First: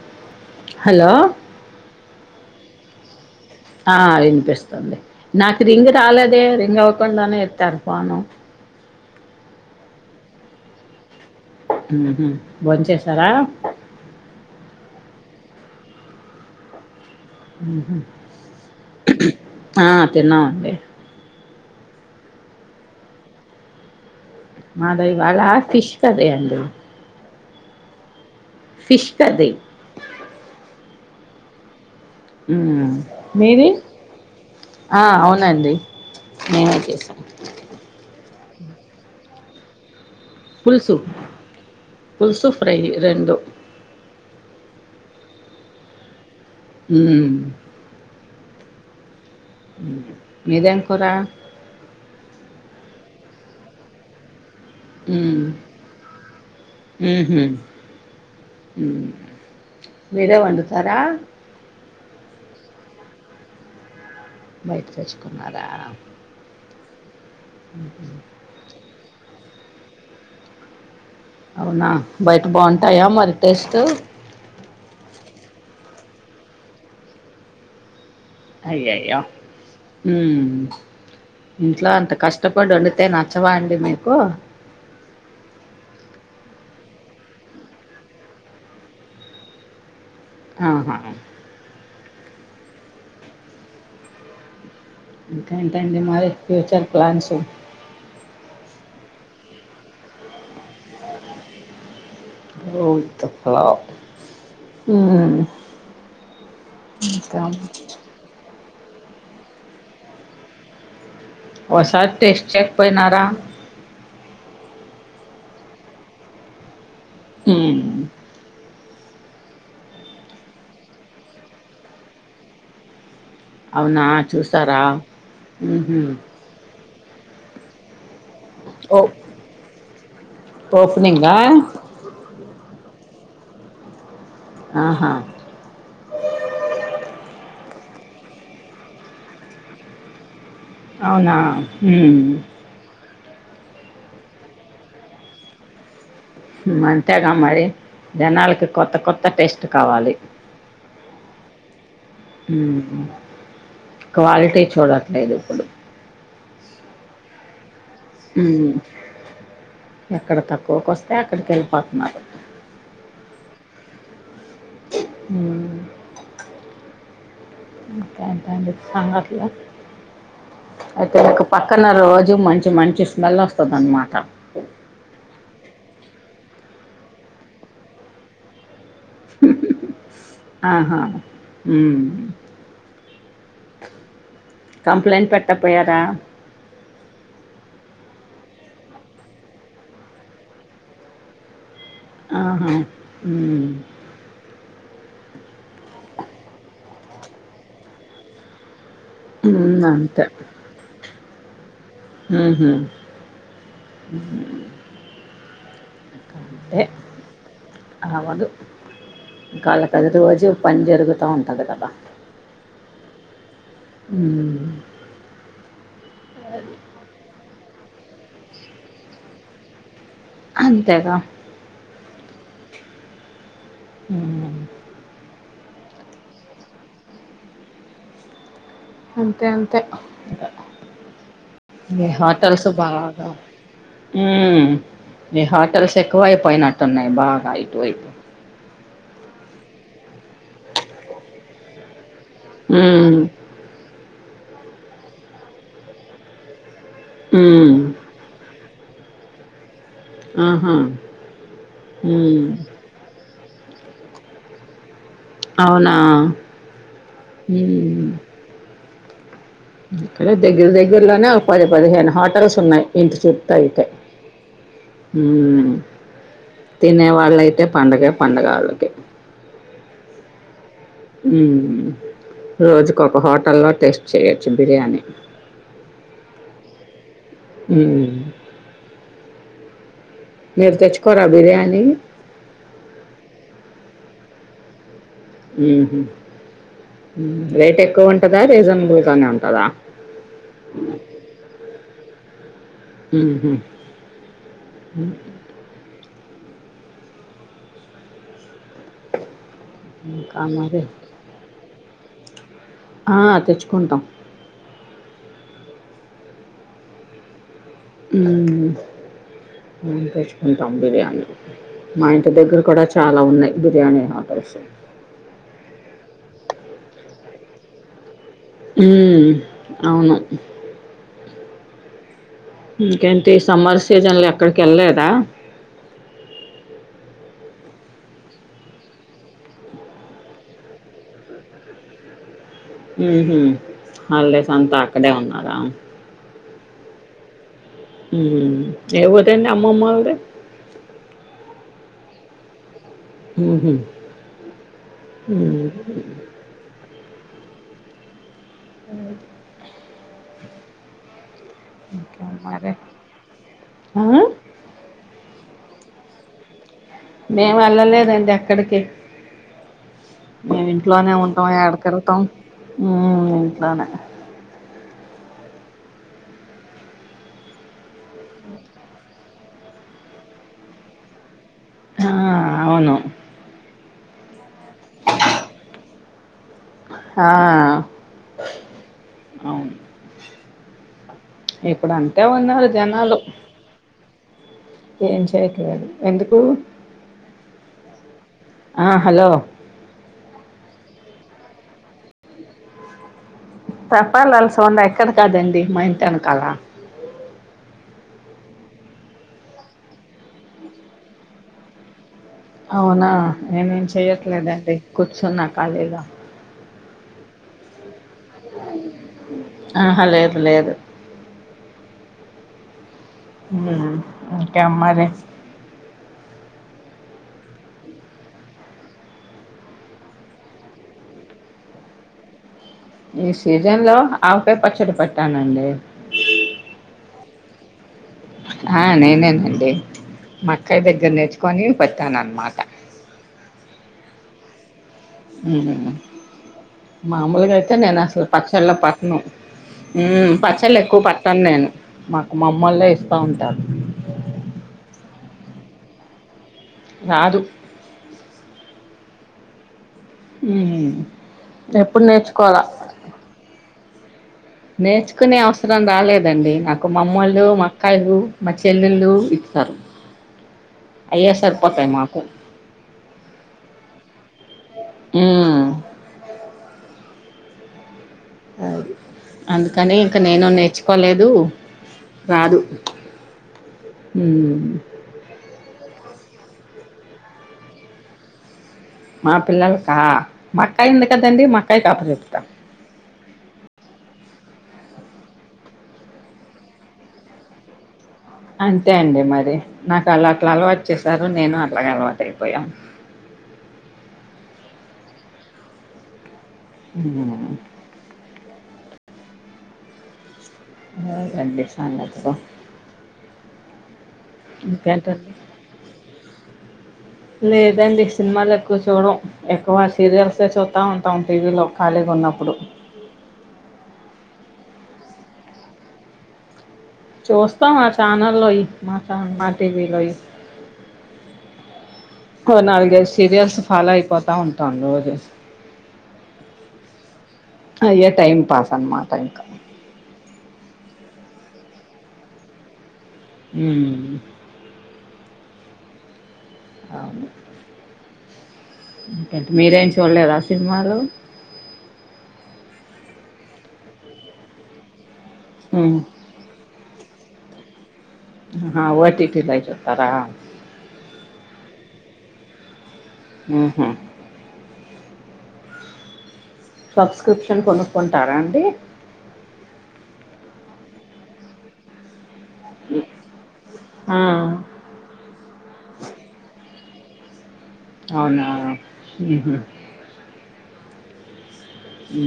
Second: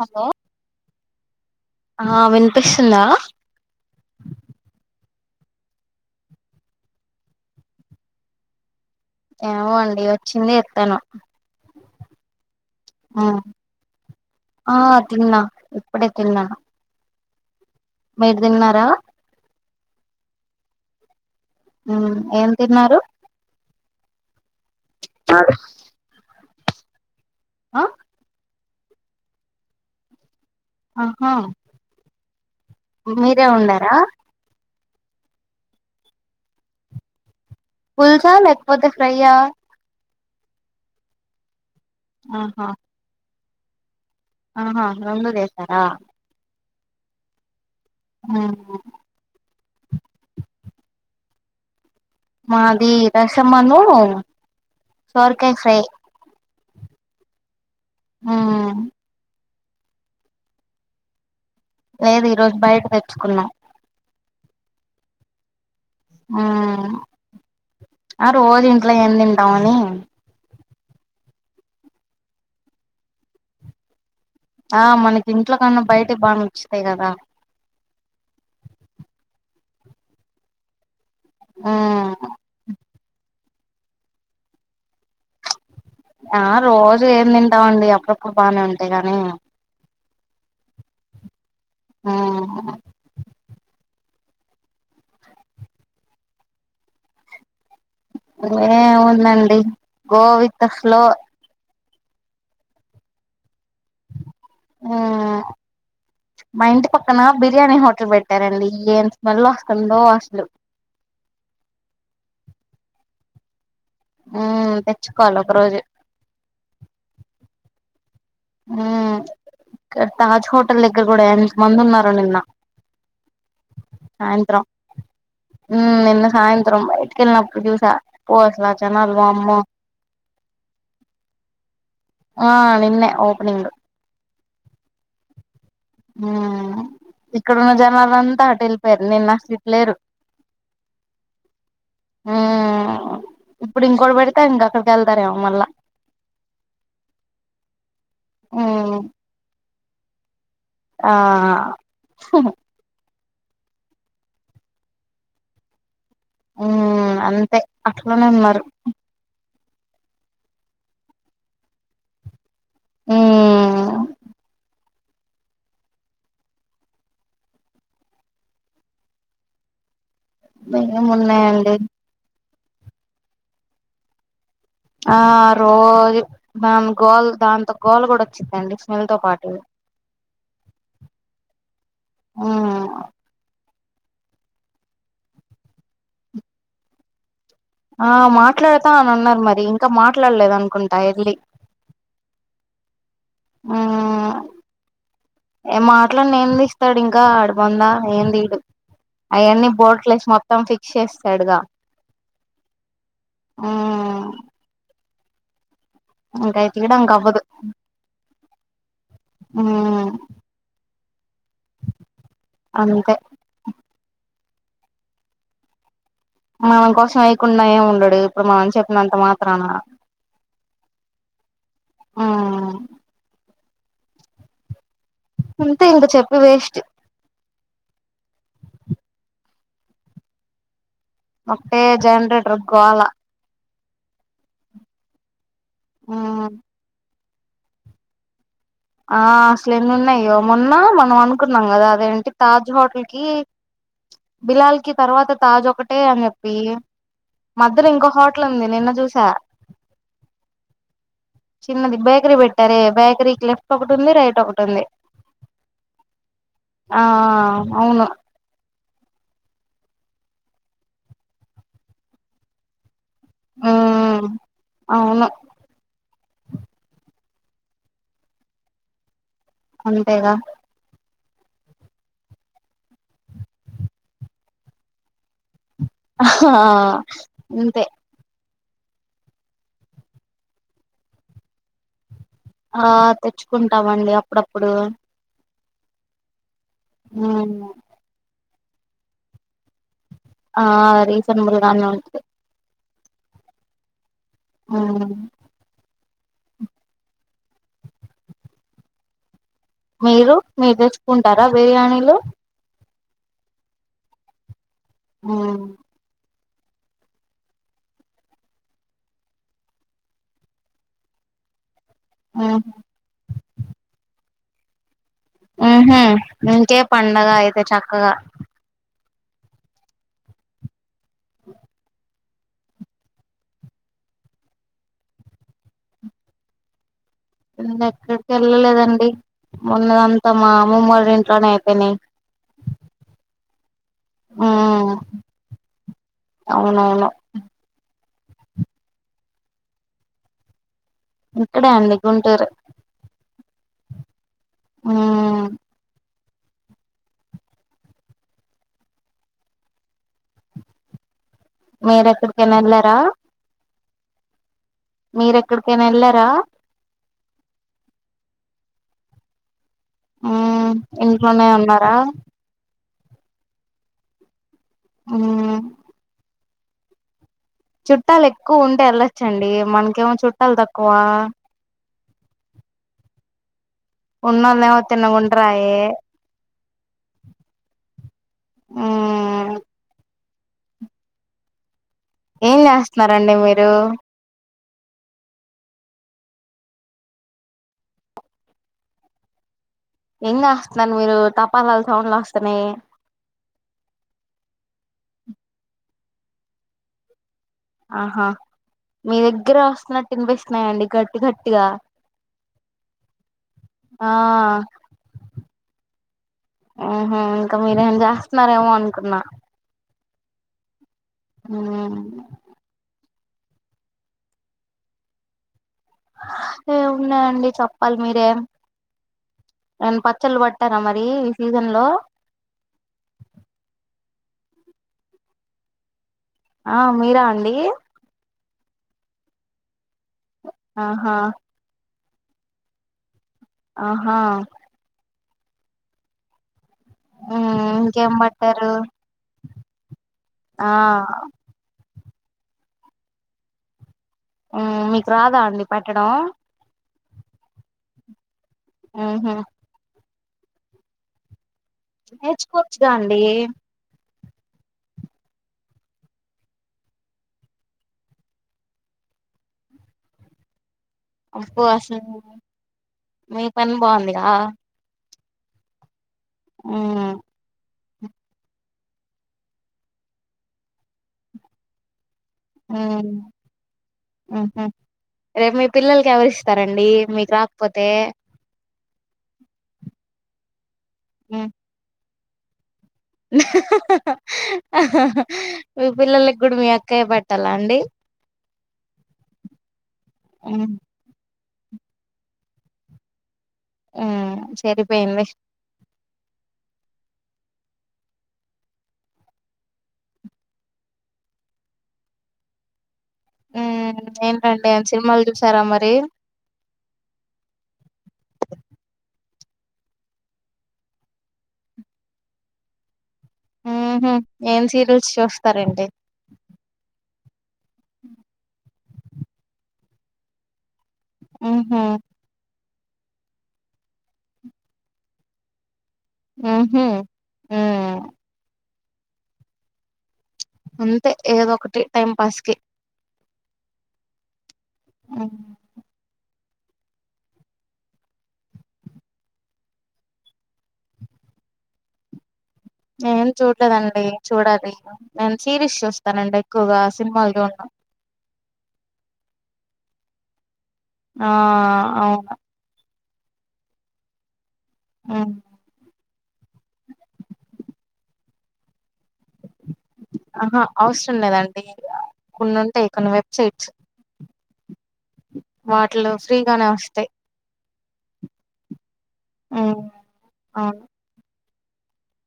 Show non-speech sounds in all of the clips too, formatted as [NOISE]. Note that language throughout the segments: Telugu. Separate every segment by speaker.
Speaker 1: హలో
Speaker 2: హలో
Speaker 1: ఆ వినిపిస్తుందా
Speaker 2: ఆ వినిపిస్తుంది నాకు రింగ్ రాలేదే రింగ్ అవ్వకుండానే ఎత్తాను ఫోను
Speaker 1: ఏమో అండి వచ్చింది ఎత్తాను
Speaker 2: ఉహు భోంచేసార
Speaker 1: ఆ తిన్నా ఇప్పుడే తిన్నాను
Speaker 2: అహ
Speaker 1: మీరు తిన్నారా
Speaker 2: ఆ తిన్నాం అండి
Speaker 1: ఆ ఏం తిన్నారు
Speaker 2: మాది ఇవాళ ఫిష్ కర్రీ అండి
Speaker 1: ఆ
Speaker 2: ఫిష్ కర్రీ
Speaker 1: ఆహా
Speaker 2: మ్మ్
Speaker 1: మీరే
Speaker 2: మీది
Speaker 1: ఉండారా
Speaker 2: ఆ అవునండి నేనే చేశాను
Speaker 1: పులుసా లేకపోతే ఫ్రై ఆ
Speaker 2: పులుసు పులుసు
Speaker 1: ఆహా
Speaker 2: ఫ్రై రెండు
Speaker 1: ఆహా రెండు చేశార
Speaker 2: ఉను
Speaker 1: అవున
Speaker 2: మీదేం కూర
Speaker 1: మాది రసమను
Speaker 2: మ్మ్
Speaker 1: సోరకాయ ఫ్రై
Speaker 2: ఊహు మ్మ్ మీరే వండుతార
Speaker 1: లేదు ఈ రోజు బయట తెచ్చుకున్నా
Speaker 2: బయట తెచ్చుకున్నారా
Speaker 1: ఆ రోజు ఇంట్లో ఏం తింటామని
Speaker 2: అవునా బయట బాగుంటాయా మరి టేస్టు
Speaker 1: ఆ మనకి ఇంట్లో కన్నా బయటే బాగా నచ్చుతాయి కదా
Speaker 2: అయ్యయ్యా మ్ ఇంట్ల
Speaker 1: కదా
Speaker 2: అంత కష్ కష్టపడి వండితే నచ్చవా అండి మీకు?
Speaker 1: ఆ రోజు ఏం తింటామండీ అప్పుడప్పుడు బానే ఉంటాయి గానీ,
Speaker 2: ఆహా
Speaker 1: ఉ
Speaker 2: ఇంకేంటండి మరి ఫ్యూచర్ ప్లాన్స్
Speaker 1: ఏ ఏముందండి go with the flow
Speaker 2: go with the flow ఉమ్
Speaker 1: మ్ మా ఇంటి పక్కన
Speaker 2: ఇంకా
Speaker 1: బిర్యానీ హోటల్ బెట్ పెట్టారండి ఏం స్మెల్ వస్తుందో అసలు
Speaker 2: ఓసారి టెస్ట్ చెయ్యకపోయినారా
Speaker 1: మ్ తెచ్చుకోవాలి ఒక రోజు
Speaker 2: మ్
Speaker 1: మ్ ఇక్కడ తాజ్ హోటల్ దగ్గర కూడ ఎంత మంది ఉన్నారో నిన్న
Speaker 2: అవునా
Speaker 1: సాయంత్రం.
Speaker 2: చూసారా
Speaker 1: మ్
Speaker 2: ఉహు
Speaker 1: నిన్న సాయంత్రం బయట తిన్నప్పుడు చూసా ఓ అసలు ఆ జనాలు వామ్మో
Speaker 2: ఓపనింగ్ ఆ
Speaker 1: ఆ నిన్నె ఓపెనింగ్.
Speaker 2: ఆహా
Speaker 1: మ్ ఇక్కడున్న జనాలు అంతా అటు ఎళ్ళిపోయారు నిన్న అసలు ఇటు లేరు
Speaker 2: అవునా మ్
Speaker 1: ఆ ఇప్పుడు ఇంకోటి పెడితే ఇంక అక్కడికి ఎల్తారేమో మళ్ల
Speaker 2: హుం అంతేగా మరి జనాలకి కొత్త
Speaker 1: ఉమ్
Speaker 2: కొత్త టేస్ట్ కావాలి
Speaker 1: ఆ
Speaker 2: మ్ క్వాలిటీ చూడట్లేదు ఇప్పుడు
Speaker 1: మ్మ్ అంతే అట్లనే ఉన్నారు
Speaker 2: మ్ ఎక్కడ తక్కువకి వస్తే అక్కడికి వెళ్ళిపోతున్నారు.
Speaker 1: మ్మ్
Speaker 2: మ్ ఇంకా ఏంటండీ సంగతులు ఇక్కడ ఒక
Speaker 1: ఏమున్నాయండి
Speaker 2: పక్కన రోజు మంచి మంచి స్మెల్ వస్తది అనమాట
Speaker 1: ఆ రోజు దాన్ గోలు దాంతో గోలు కూడా వచ్చుద్దండి
Speaker 2: ఆహా మ్
Speaker 1: ఉమ్
Speaker 2: కంప్లైంట్ పెట్టక పోయారా
Speaker 1: ఆ మాట్లాడతా అని అన్నారు మరి ఇంకా మాట్లాడలేదు అనుకుంటా ఎల్లి
Speaker 2: ఆహ మ్
Speaker 1: ఉమ్ ఏ మాట్లాడిన ఏం తీస్తాడు ఇంకా వాడి బొంద ఏం తీయడు అయన్నీ
Speaker 2: ఉమ్, అంతే
Speaker 1: బోట్లెసి మొత్తం ఫిక్స్ చేసాడుగా
Speaker 2: మ్ హు మ్
Speaker 1: ఇంక అయి
Speaker 2: అంతే
Speaker 1: తీయడానికి అవ్వదు
Speaker 2: అవ్వదు. ఇంక ఆళ్లకి అది
Speaker 1: ఉమ్
Speaker 2: రోజు పని జరుగుతా ఉంటాది కదా
Speaker 1: అంతె
Speaker 2: మ్
Speaker 1: మనం కోసం వెయ్యకుండా ఏం ఉండడు ఇప్పుడు మనం చెప్పినంత మాత్రాన
Speaker 2: అంతేగా
Speaker 1: ఉమ్
Speaker 2: మ్
Speaker 1: అంతే ఇంకా చెప్పి వేస్ట్
Speaker 2: అంతే అంతే
Speaker 1: ఒకటే
Speaker 2: ఈ
Speaker 1: జనరేటర్
Speaker 2: హాటల్స్
Speaker 1: గోల
Speaker 2: బాగా ఊ ఈ హోటల్స్ ఎక్కువ
Speaker 1: ఉమ్
Speaker 2: అయిపోయినట్టున్నాయి బాగా ఇటు వైపు
Speaker 1: ఆ అసలు ఎన్ని ఉన్నాయో మొన్న మనం అనుకున్నాం కదా అదేంటి తాజ్ హోటల్
Speaker 2: హ్మ్
Speaker 1: కి బిలాల్ కి తర్వాత తాజ ఒకటే అని చెప్పి
Speaker 2: హ్మ్
Speaker 1: మధ్యలో ఇంకో హా ఇట్ల ఉంది నిన్న చూసా
Speaker 2: ఆహా
Speaker 1: చిన్నది బేకరీ
Speaker 2: హ్మ్
Speaker 1: పెట్టారే బేకరి కి లెఫ్ ఒకటి ఉంది రైట్ ఒకటి ఉంది
Speaker 2: అవునా
Speaker 1: ఆ
Speaker 2: హ్మ్
Speaker 1: అవును
Speaker 2: ఇక్కడ దగ్గర దగ్గరలోనే ఒక పది పదిహేను హోటల్స్ ఉన్నాయి ఇంటి చు త అయితే
Speaker 1: ఉమ్
Speaker 2: ఊ
Speaker 1: అవును
Speaker 2: తినే వాళ్ళైతే పండగే పండగ వాళ్ళకి
Speaker 1: అంతేగా
Speaker 2: ఉహు రోజుకు ఒక హోటల్లో టేస్ట్ చేయొచ్చు బిర్యానీ
Speaker 1: అహా
Speaker 2: ఉ మీరు తెచ్చుకోరా బిర్యానీ
Speaker 1: ఆ తెచ్చుకుంటమండి అపుడప్పుడు
Speaker 2: ఉహు ఉ
Speaker 1: మ్మ్
Speaker 2: రేట్ ఎక్కువ ఉంటదా రీజనబుల్గానే ఉంటదా
Speaker 1: ఆ రీజనబుల్గానే ఉంటది
Speaker 2: ఉహు ఉ
Speaker 1: మ్మ్ మీరు
Speaker 2: ఇంకా
Speaker 1: మీరు
Speaker 2: మరి
Speaker 1: తెచ్చుకుంటారా బిర్యానీలు
Speaker 2: ఆ తెచ్చుకుంటాం
Speaker 1: ఊ
Speaker 2: ఉ ఉ తెచ్చుకుంటాం బిర్యానీలు మా ఇంటి దగ్గర కూడా చా చాలా ఉన్నాయి బిర్యానీ ఆర్డర్స్
Speaker 1: ఉహు ఇంకే పండగ అయితే చక్కగా
Speaker 2: ఉహ్ అవును
Speaker 1: [INAUDIBLE]
Speaker 2: ఇంకేంటి సమ్మర్ సీజన్ లో ఎక్కడకి వెళ్లేదా
Speaker 1: ఎక్కడికి వెళ్ళలేదండి మొన్నంత మా మ ఇంట్లోనే అయిపోయినాయి
Speaker 2: ఉ హు హాలిడేసంతా
Speaker 1: మ్మ్
Speaker 2: అక్కడే ఉన్నారా
Speaker 1: అవునవును
Speaker 2: ఊ ఏ ఊరకండి అమ్మమ్మోల్ది
Speaker 1: ఇక్కడే అండి గుంటూరు
Speaker 2: ఉహు
Speaker 1: మ్మ్
Speaker 2: ఉహు అడగద్దు ఇంకే
Speaker 1: మీరెక్కడికైనా
Speaker 2: మరి
Speaker 1: వెళ్ళారా
Speaker 2: ఊ
Speaker 1: మీరెక్కడికైన వెళ్ళారా
Speaker 2: మేము వెళ్ళలేదండి ఎక్కడికి మేం ఇంట్లోనే ఉంటాం ఏడకి వెళ్తాం ఊ ఇంట్లోనే
Speaker 1: ఊ చుట్టాలు ఎక్కువ ఉంటే వెళ్లొచ్చండి మనకేమో చుట్టాలు తక్కువ
Speaker 2: ఆ అవును
Speaker 1: ఉన్నోలేమో తిన్నగ ఉండరాయే
Speaker 2: హా
Speaker 1: మ్మ్
Speaker 2: అవును ఎప్పుడు అండ్
Speaker 1: ఏం చేస్త్నారండి మీరు?
Speaker 2: ఏం చెయ్యట్లేదు ఎందుకు ఆ హలో
Speaker 1: ఎం చెస్త్నారు మీరు తపాలాల్ సౌండ్లు వస్తున్నయ్
Speaker 2: తపాలాల్ సౌండ్ ఎక్కడ కాదండి మా ఇంటి ఎనకాల
Speaker 1: ఆహా మీ దెగ్గెరె వస్త్నట్టు విన్పిస్తున్నాయండి గట్టి గట్టిగా
Speaker 2: అవునా నేనేం
Speaker 1: ఆ
Speaker 2: చెయట్లేదండి కూర్చున్నా ఖాళీగా
Speaker 1: ఊహూ ఇంకా మీరేం చేస్తున్నారేమో అన్కున్నా?
Speaker 2: ఆహా లేదు లేదు
Speaker 1: ఉమ్
Speaker 2: ఉమ్ ఇంకేం మరి?
Speaker 1: ఏం ఉన్నాయండి చెప్పాల్ మీరే? ఏన్ పచ్చళ్ళు పట్టారా మరి ఈ సీజన్ లో?
Speaker 2: ఈ సీజన్ లో ఆవకాయ పచ్చడి పట్టానండి
Speaker 1: ఆ మీరా అండి
Speaker 2: ఆ నేనేనండి మా అక్కయ్ దగ్గర
Speaker 1: ఆహా
Speaker 2: నేర్చుకొని పట్టానన్ మాట
Speaker 1: ఆహా
Speaker 2: ఊహు మామూలుగా
Speaker 1: మ్మ్
Speaker 2: అయితే నేను
Speaker 1: ఇంకేం
Speaker 2: అసలు
Speaker 1: పట్టారు
Speaker 2: పచ్చల్లు పట్ను. ఊ పచ్చలెక్కువ
Speaker 1: ఆ
Speaker 2: పట్టన్ నేను మా అమ్మోల్లే ఇస్తా ఉంటారు.
Speaker 1: ఊ మీకు రాదా అండి పట్టడం
Speaker 2: రాదు
Speaker 1: ఊ హు
Speaker 2: ఉమ్ ఎప్పుడు నేర్చుకోవాలా
Speaker 1: నేర్చుకోవచ్చుగా అండీ
Speaker 2: నేర్చుకునే అవసరం రాలేదండి నాకు మా అమ్మోళ్ళు, మా అక్కాయ్ లు, మా చెల్లెళ్ళు ఇత్తారు [INAUDIBLE]
Speaker 1: అబ్బొ! అసలు మీ పని బాగుందిగా?
Speaker 2: ఉమ్
Speaker 1: ఊ
Speaker 2: అది అందుకని ఇంకా నేను నేర్చుకోలేదు రాదు
Speaker 1: మ్మ్
Speaker 2: ఊ
Speaker 1: ఊహు రేపు మీ పిల్లలకి ఎవరు ఇస్తరండి మీకు రాక్పోతే
Speaker 2: మా పిల్లల్కా మక్కాయ్ ఉంది కదండడి
Speaker 1: మ్మ్
Speaker 2: మక్కాయ్ కి అప్పజెప్
Speaker 1: మీ పిల్లలకి కూడా మీ అక్కయ పెట్టాలా అండి
Speaker 2: అంతే అండి మరి నాకు అళ్లాట్లు
Speaker 1: మ్మ్
Speaker 2: అలవాట్ చేసారు నేను అట్లాగ అలవాటు అయిపోయాం
Speaker 1: ఆ చెరిపోయింది
Speaker 2: ఉమ్ అండి సంగతులు
Speaker 1: ఉమ్ ఏం సినిమాలు
Speaker 2: ఇకేంటండి
Speaker 1: చూసారా మరి
Speaker 2: లేదండి సిన్మాలు ఎక్కువ చూడం ఎక్కువ సీరియల్సే చూత్తా ఉంటాం టీవీలో ఖాళీగా ఉన్నప్పుడు
Speaker 1: ఊహు ఏం సీరియల్స్ చూస్తారండి?
Speaker 2: చూస్తాం మా ఛానల్లోయి మాతాన్ మా టీవీ లోయి
Speaker 1: ఊహు
Speaker 2: ఓ నాలుగైదు సీరియల్స్ ఫాలో అయిపోతా ఉంటాను రోజు.
Speaker 1: ఓహో ఉ
Speaker 2: అయ్యే టైం పాస్ అనమాట ఇంకా
Speaker 1: అంతే ఏదో ఒకటి టైం పాస్కి
Speaker 2: ఉమ్
Speaker 1: ఆ
Speaker 2: అవును కటు మీరేం చూడలేదా సినిమాలు
Speaker 1: నేన్ చూడలేదండి చూడాలి ఇంకా నేను సిరీస్
Speaker 2: ఉమ్
Speaker 1: చూస్తానండి ఎక్కువగా సినిమాలు చూన్ను.
Speaker 2: ఆ ఓటిటిలు అవి చూస్తారా
Speaker 1: ఆ అవుకా
Speaker 2: ఉహో
Speaker 1: ఆ
Speaker 2: సబ్స్క్రిప్షన్ కొనుక్కుంటారా అండి
Speaker 1: ఆహా అవసరం లేదండి కొన్ని ఉంటాయ్ కొన్ని వెబ్సైట్స్.
Speaker 2: ఆ
Speaker 1: వాటిలో ఫ్రీగానే వస్తాయి
Speaker 2: అవునా ఉహు
Speaker 1: అవున్
Speaker 2: ఉ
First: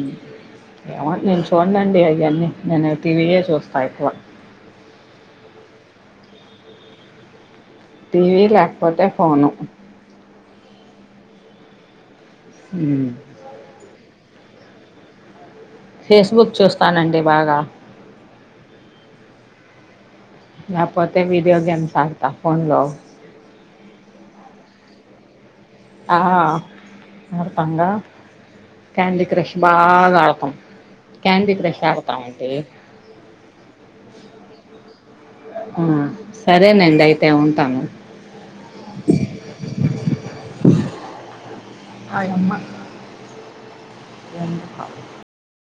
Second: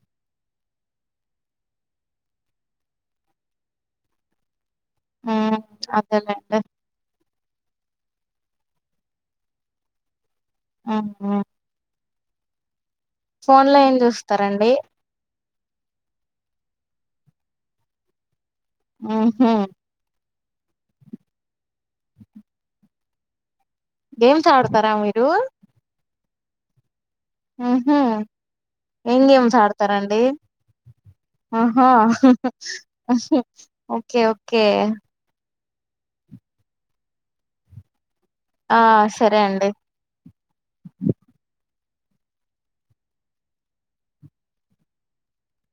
Speaker 2: ఏమో నేను చూనండి అవన్నీ నేను టీవీయే చూస్తా ఎక్కువ.
Speaker 1: ఉ అదేలే
Speaker 2: టీవీ ల్యాకపోతే ఫోను
Speaker 1: ఆ హో
Speaker 2: ఉ
Speaker 1: ఫోన్లో ఏం చూస్తారండి
Speaker 2: ఫేస్ బుక్ చూస్తానండి బాగా
Speaker 1: ఆహో
Speaker 2: ల్యాపోతే వీడియో గేమ్స్ ఆడతా ఫోన్లో
Speaker 1: గమ్స్ ఆడతారా మీరు
Speaker 2: ఆ ఆడుతంగా
Speaker 1: ఉహు. ఏం
Speaker 2: క్యాండీ
Speaker 1: గేమ్స్
Speaker 2: క్రష్ బాగా
Speaker 1: ఆడతారండి
Speaker 2: ఆడతాం క్యాండీ క్రష్ ఆడతాం అంటే
Speaker 1: ఆహో ఓకే ఓకే
Speaker 2: ఉ సరేనండి అయితే ఉంటాము
Speaker 1: ఆ సరే అండి
Speaker 2: ఆయమ్మ రెండు కాల్